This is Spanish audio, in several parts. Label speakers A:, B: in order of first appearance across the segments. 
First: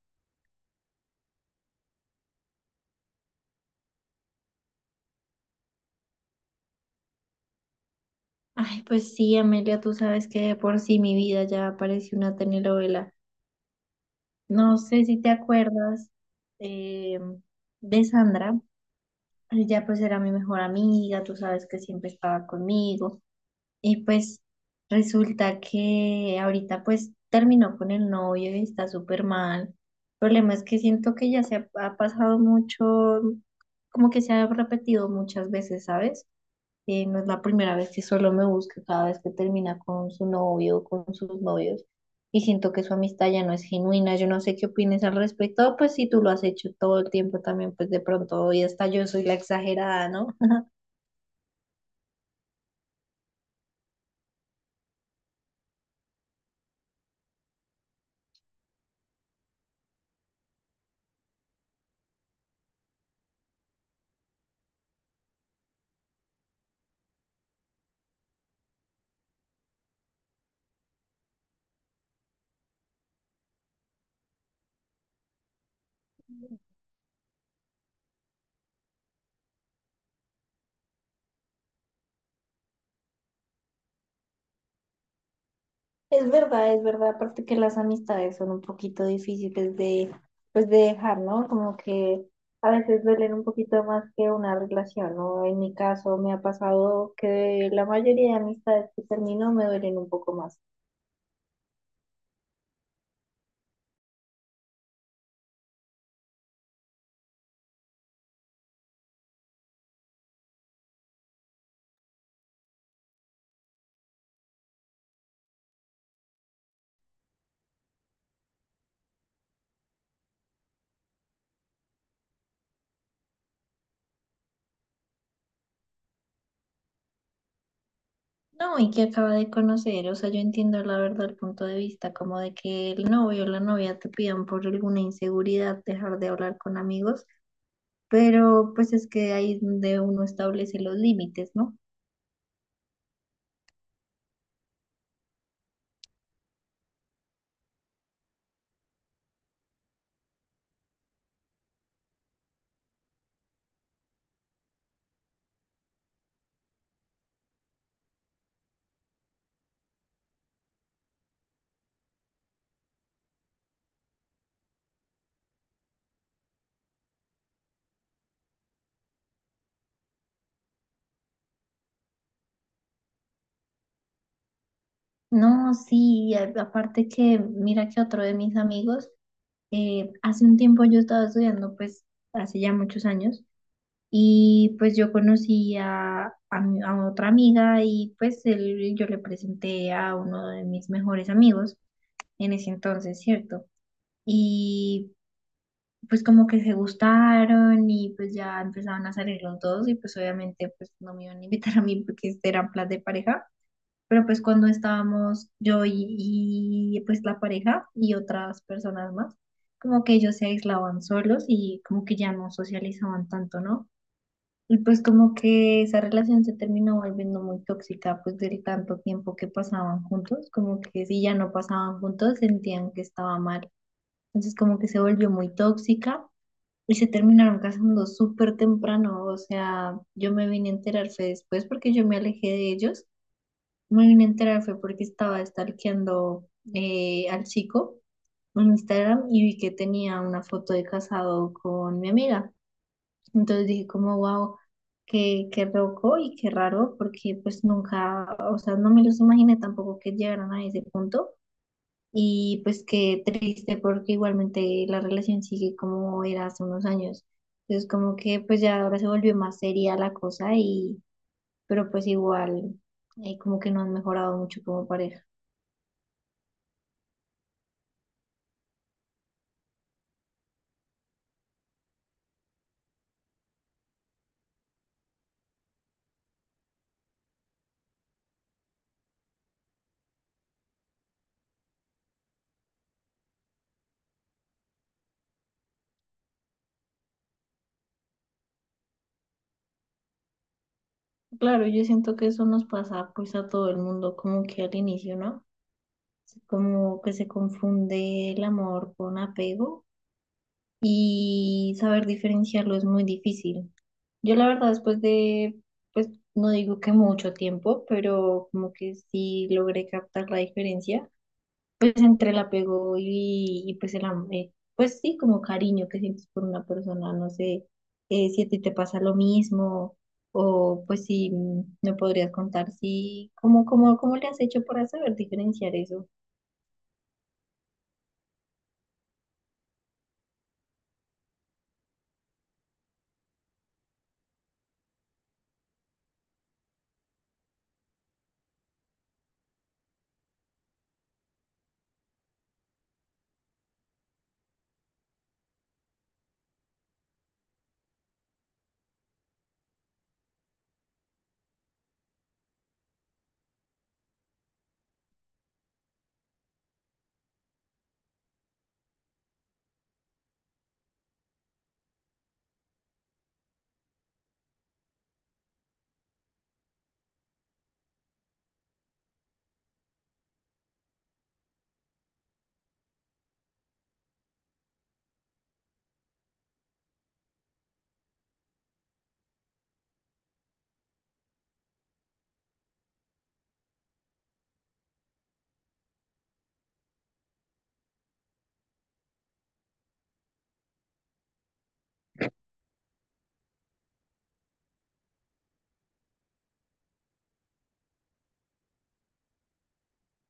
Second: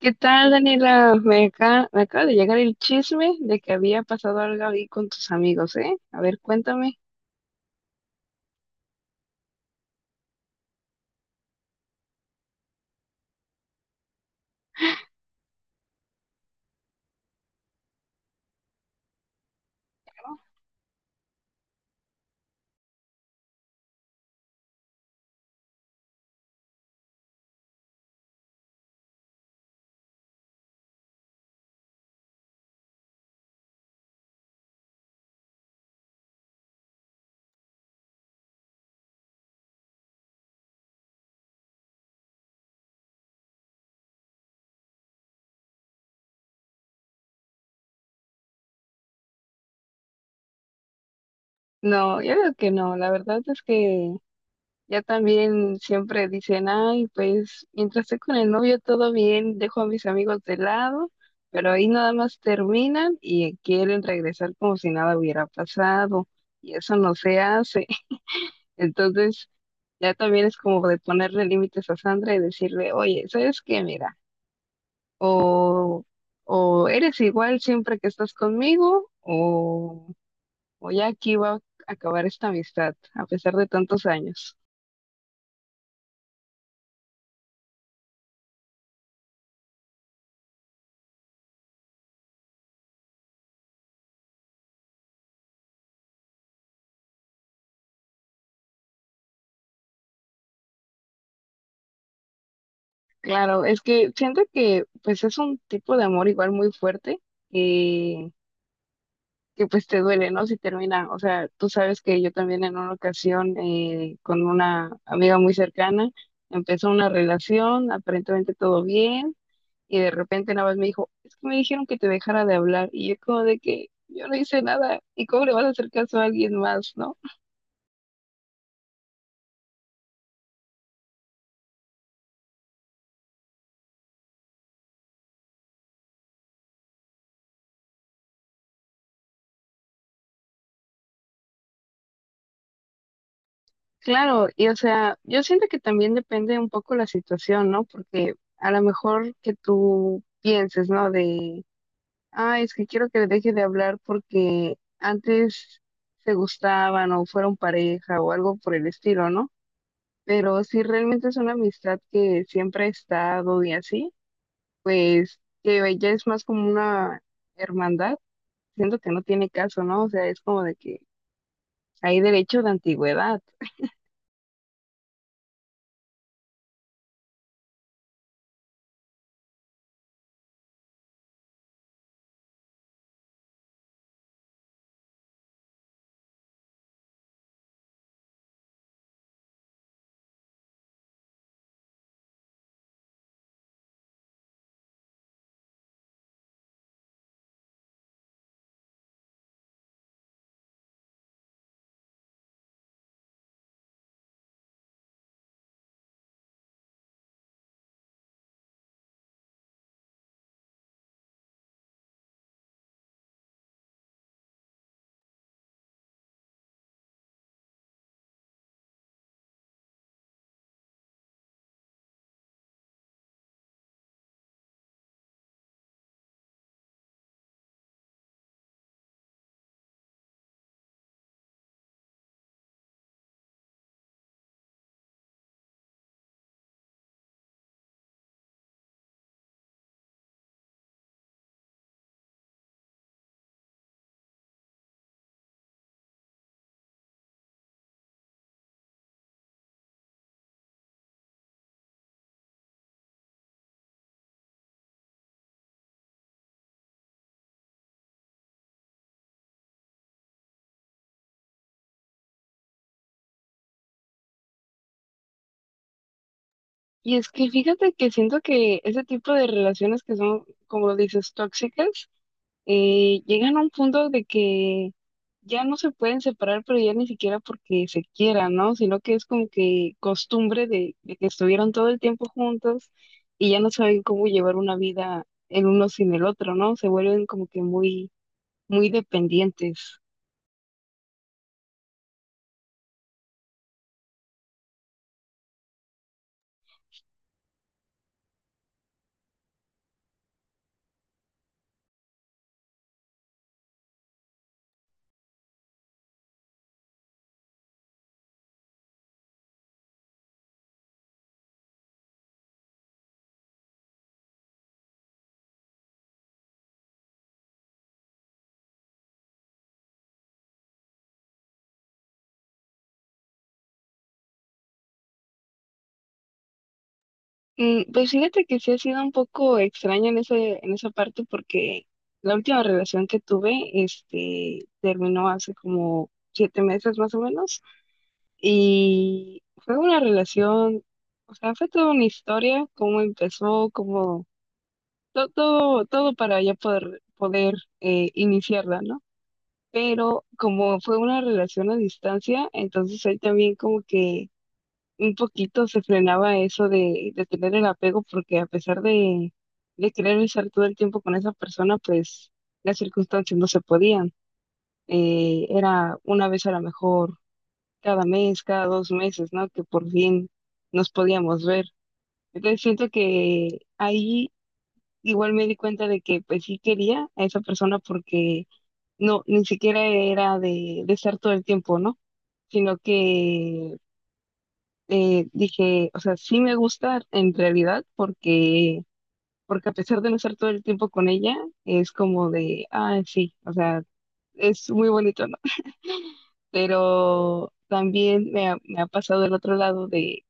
A: ¿Qué tal, Daniela? Me acaba de llegar el chisme de que había pasado algo ahí con tus amigos, ¿eh? A ver, cuéntame.
B: Ay, pues sí, Amelia, tú sabes que de por sí mi vida ya parece una telenovela. No sé si te acuerdas eh, de Sandra. Ella pues era mi mejor amiga, tú sabes que siempre estaba conmigo. Y pues resulta que ahorita pues terminó con el novio y está súper mal. El problema es que siento que ya se ha pasado mucho, como que se ha repetido muchas veces, ¿sabes? No es la primera vez que solo me busca cada vez que termina con su novio o con sus novios. Y siento que su amistad ya no es genuina. Yo no sé qué opines al respecto. Pues si tú lo has hecho todo el tiempo también, pues de pronto hoy hasta yo soy la exagerada, ¿no?
A: No, yo digo que no. La verdad es que ya también siempre dicen, ay, pues mientras esté con el novio todo bien, dejo a mis amigos de lado, pero ahí nada más terminan y quieren regresar como si nada hubiera pasado y eso no se hace. Entonces ya también es como de ponerle límites a Sandra y decirle, oye, ¿sabes qué? Mira. O, o eres igual siempre que estás conmigo, o ya aquí va a acabar esta amistad, a pesar de tantos años.
B: Es verdad, es verdad. Aparte que las amistades son un poquito difíciles de, pues de dejar, ¿no? Como que a veces duelen un poquito más que una relación, ¿no? En mi caso me ha pasado que la mayoría de amistades que termino me duelen un poco más.
A: Claro, es que siento que pues es un tipo de amor igual muy fuerte, eh, que pues te duele, ¿no? Si termina, o sea, tú sabes que yo también en una ocasión, con una amiga muy cercana empezó una relación, aparentemente todo bien. Y de repente nada más me dijo, es que me dijeron que te dejara de hablar. Y yo como de que yo no hice nada. ¿Y cómo le vas a hacer caso a alguien más, no?
B: No, y que acaba de conocer, o sea, yo entiendo la verdad el punto de vista, como de que el novio o la novia te pidan por alguna inseguridad dejar de hablar con amigos, pero pues es que ahí es donde uno establece los límites, ¿no?
A: Claro, y o sea, yo siento que también depende un poco la situación, ¿no? Porque a lo mejor que tú pienses, ¿no? De, ah, es que quiero que le deje de hablar porque antes se gustaban o fueron pareja o algo por el estilo, ¿no? Pero si realmente es una amistad que siempre ha estado y así, pues que ya es más como una hermandad, siento que no tiene caso, ¿no? O sea, es como de que hay derecho de antigüedad.
B: No, sí, aparte que mira que otro de mis amigos, hace un tiempo yo estaba estudiando, pues hace ya muchos años, y pues yo conocí a a otra amiga y yo le presenté a uno de mis mejores amigos en ese entonces, ¿cierto? Y pues como que se gustaron y pues ya empezaban a salir los dos y pues obviamente pues no me iban a invitar a mí porque este eran plan de pareja, pero pues cuando estábamos yo y pues la pareja y otras personas más, como que ellos se aislaban solos y como que ya no socializaban tanto, ¿no? Y pues como que esa relación se terminó volviendo muy tóxica pues del tanto tiempo que pasaban juntos, como que si ya no pasaban juntos sentían que estaba mal, entonces como que se volvió muy tóxica y se terminaron casando súper temprano. O sea, yo me vine a enterar fue después porque yo me alejé de ellos. Me vine a enterar fue porque estaba stalkeando al chico en Instagram y vi que tenía una foto de casado con mi amiga. Entonces dije como, wow, qué loco y qué raro porque pues nunca, o sea, no me los imaginé tampoco que llegaran a ese punto. Y pues qué triste porque igualmente la relación sigue como era hace unos años. Entonces como que pues ya ahora se volvió más seria la cosa y pero pues igual, como que no han mejorado mucho como pareja.
A: Y es que fíjate que siento que ese tipo de relaciones que son, como lo dices, tóxicas, llegan a un punto de que ya no se pueden separar, pero ya ni siquiera porque se quieran, ¿no? Sino que es como que costumbre de que estuvieron todo el tiempo juntos y ya no saben cómo llevar una vida el uno sin el otro, ¿no? Se vuelven como que muy muy dependientes.
B: Claro, yo siento que eso nos pasa pues a todo el mundo, como que al inicio, ¿no? Como que se confunde el amor con apego y saber diferenciarlo es muy difícil. Yo la verdad después de, pues no digo que mucho tiempo, pero como que sí logré captar la diferencia, pues entre el apego y pues pues sí, como cariño que sientes por una persona, no sé, si a ti te pasa lo mismo o pues si me podrías contar si, cómo le has hecho para saber diferenciar eso.
A: Mm. Pues fíjate que sí ha sido un poco extraño en esa parte porque la última relación que tuve, terminó hace como 7 meses más o menos y fue una relación, o sea, fue toda una historia, cómo empezó, cómo todo, todo, todo para ya poder iniciarla, ¿no? Pero como fue una relación a distancia, entonces ahí también como que un poquito se frenaba eso de tener el apego, porque a pesar de querer estar todo el tiempo con esa persona, pues las circunstancias no se podían. Era una vez a lo mejor cada mes, cada 2 meses, ¿no? Que por fin nos podíamos ver. Entonces siento que ahí igual me di cuenta de que pues sí quería a esa persona porque no, ni siquiera era de estar todo el tiempo, ¿no? Sino que, dije, o sea, sí me gusta en realidad, porque a pesar de no estar todo el tiempo con ella, es como de, ah, sí, o sea, es muy bonito, ¿no? Pero también me ha pasado el otro lado de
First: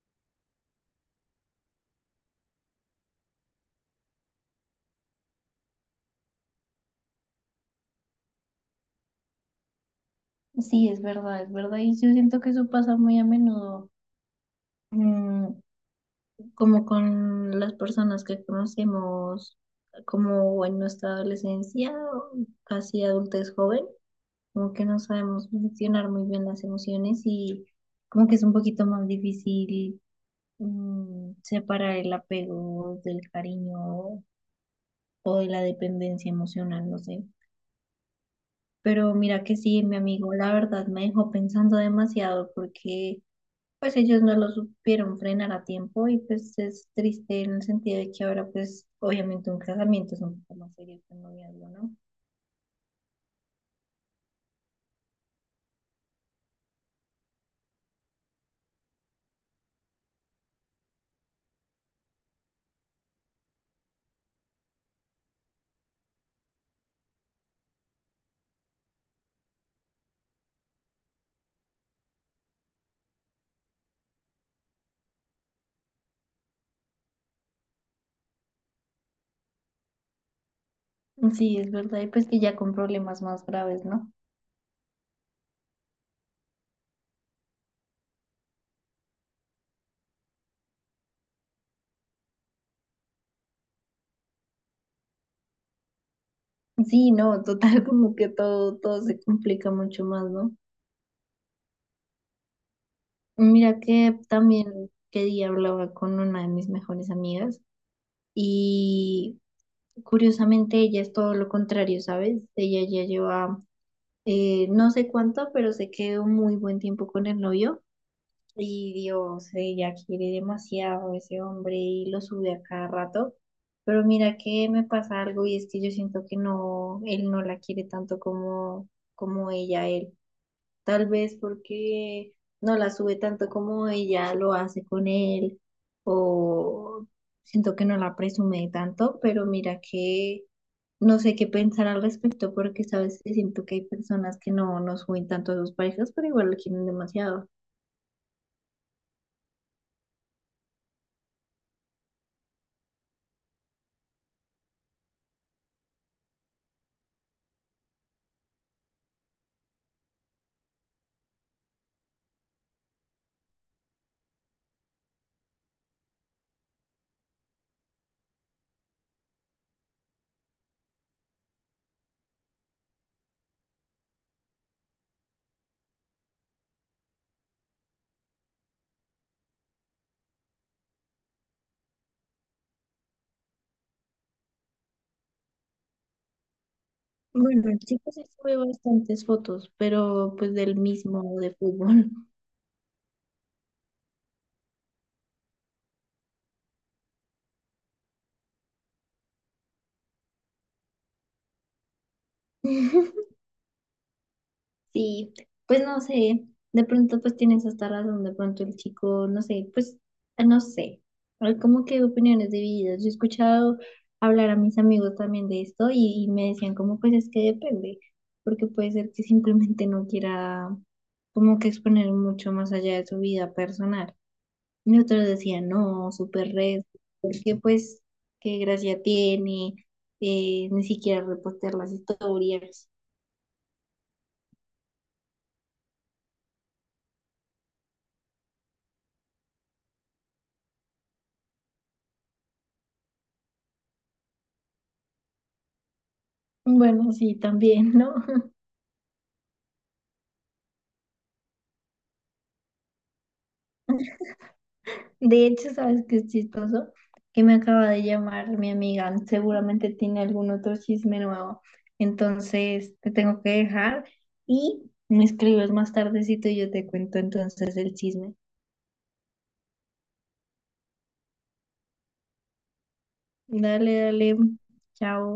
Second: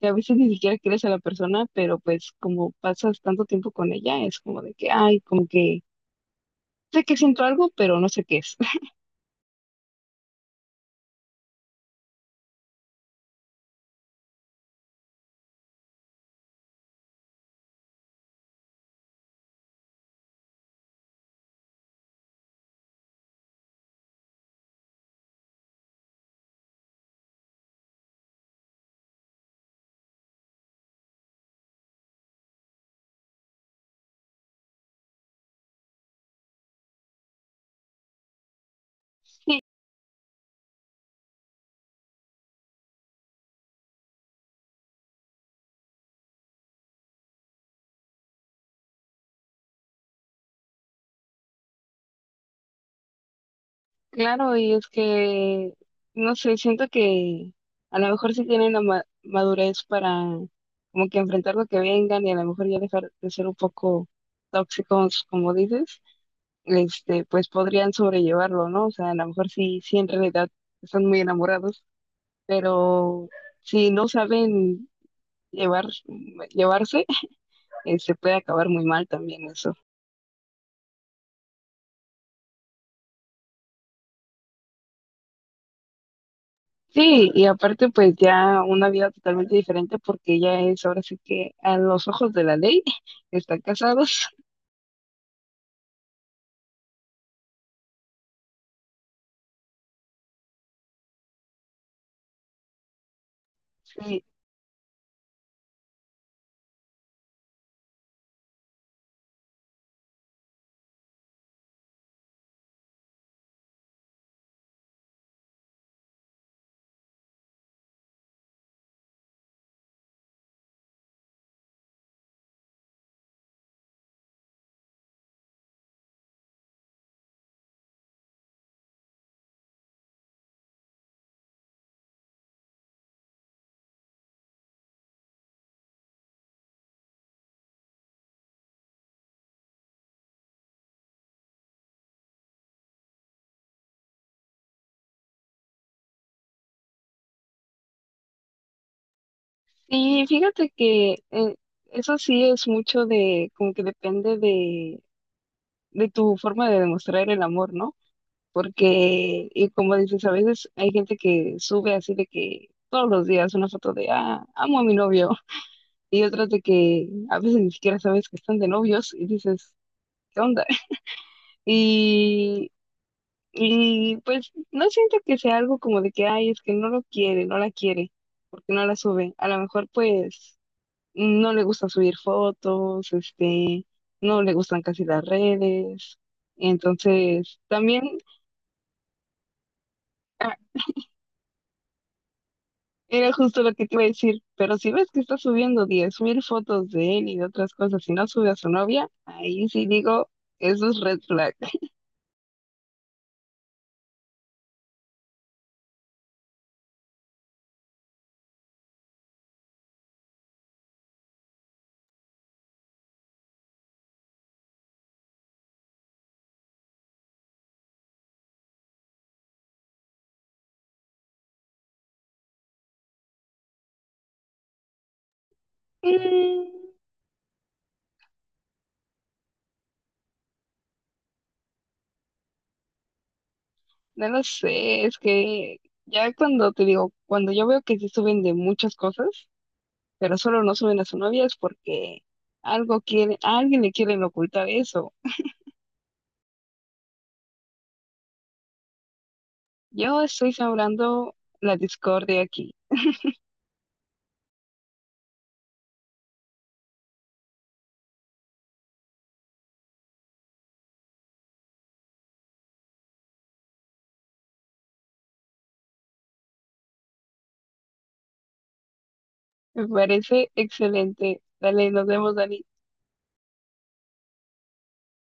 A: que a veces ni siquiera quieres a la persona, pero pues como pasas tanto tiempo con ella, es como de que, ay, como que sé que siento algo, pero no sé qué es.
B: Sí, es verdad, es verdad. Y yo siento que eso pasa muy a menudo. Mm, como con las personas que conocemos como en nuestra adolescencia, o casi adultez joven, como que no sabemos gestionar muy bien las emociones y como que es un poquito más difícil, separar el apego del cariño o de la dependencia emocional, no sé. Pero mira que sí, mi amigo, la verdad me dejó pensando demasiado porque pues ellos no lo supieron frenar a tiempo y pues es triste en el sentido de que ahora pues obviamente un casamiento es un poco más serio que un noviazgo, ¿no?
A: Claro, y es que, no sé, siento que a lo mejor sí tienen la madurez para como que enfrentar lo que vengan y a lo mejor ya dejar de ser un poco tóxicos, como dices. Pues podrían sobrellevarlo, ¿no? O sea, a lo mejor sí, sí en realidad están muy enamorados, pero si no saben llevar, llevarse, se puede acabar muy mal también eso.
B: Sí, es verdad, y pues que ya con problemas más graves, ¿no?
A: Sí, y aparte pues ya una vida totalmente diferente porque ella es ahora sí que a los ojos de la ley están casados.
B: Sí, no, total, como que todo, todo se complica mucho más, ¿no? Mira que
A: Sí,
B: también que día hablaba con una de mis mejores amigas y curiosamente ella es todo lo contrario, ¿sabes? Ella ya lleva, no sé cuánto, pero se quedó muy buen tiempo con el novio. Y Dios, ella quiere demasiado a ese hombre y lo sube a cada rato. Pero mira que me pasa algo y es que yo siento que no, él no la quiere tanto como, como ella a él. Tal vez porque no la sube tanto como ella lo hace con él o siento que no la presume tanto, pero mira que no sé qué pensar al respecto porque sabes que siento que hay personas que no, no suben tanto a sus parejas, pero igual lo quieren demasiado.
A: y fíjate que, eso sí es mucho de, como que depende de tu forma de demostrar el amor, ¿no? Porque, y como dices, a veces hay gente que sube así de que todos los días una foto de, ah, amo a mi novio, y otras de que a veces ni siquiera sabes que están de novios y dices, ¿qué onda? Y, Y pues no siento que sea algo como de que, ay, es que no lo quiere, no la quiere, porque no la sube. A lo mejor pues no le gusta subir fotos, este, no le gustan casi las redes. Entonces,
B: Bueno,
A: también,
B: sí que sí sube bastantes fotos, pero
A: ah,
B: pues del mismo de fútbol.
A: era justo lo que te iba a decir, pero si ves que está subiendo 10 mil fotos de él y de otras cosas y no sube a su novia, ahí sí digo, eso es red flag.
B: Sí, pues no sé, de pronto pues tienes hasta razón, de pronto el chico, no sé, pues ah, no sé, hay como que opiniones divididas. Yo he escuchado hablar a mis amigos también de esto y me decían como pues es que depende, porque puede ser que simplemente no quiera como que exponer mucho más allá de su vida personal. Y otros decían, no, súper
A: Mm.
B: red, porque pues, qué gracia tiene, ni siquiera repostear las historias.
A: No lo sé, es que ya cuando te digo, cuando yo veo que sí suben de muchas cosas, pero solo no suben a su novia es porque algo quiere, a alguien le quieren ocultar eso.
B: Bueno, sí, también, ¿no?
A: Yo estoy sembrando la discordia aquí.
B: De hecho, ¿sabes qué es chistoso? Que me acaba de llamar mi amiga, seguramente tiene algún otro chisme nuevo. Entonces, te tengo que dejar y me escribes más tardecito y yo te cuento entonces el chisme.
A: Me parece excelente. Dale, nos vemos, Dani.
B: Dale, dale, chao.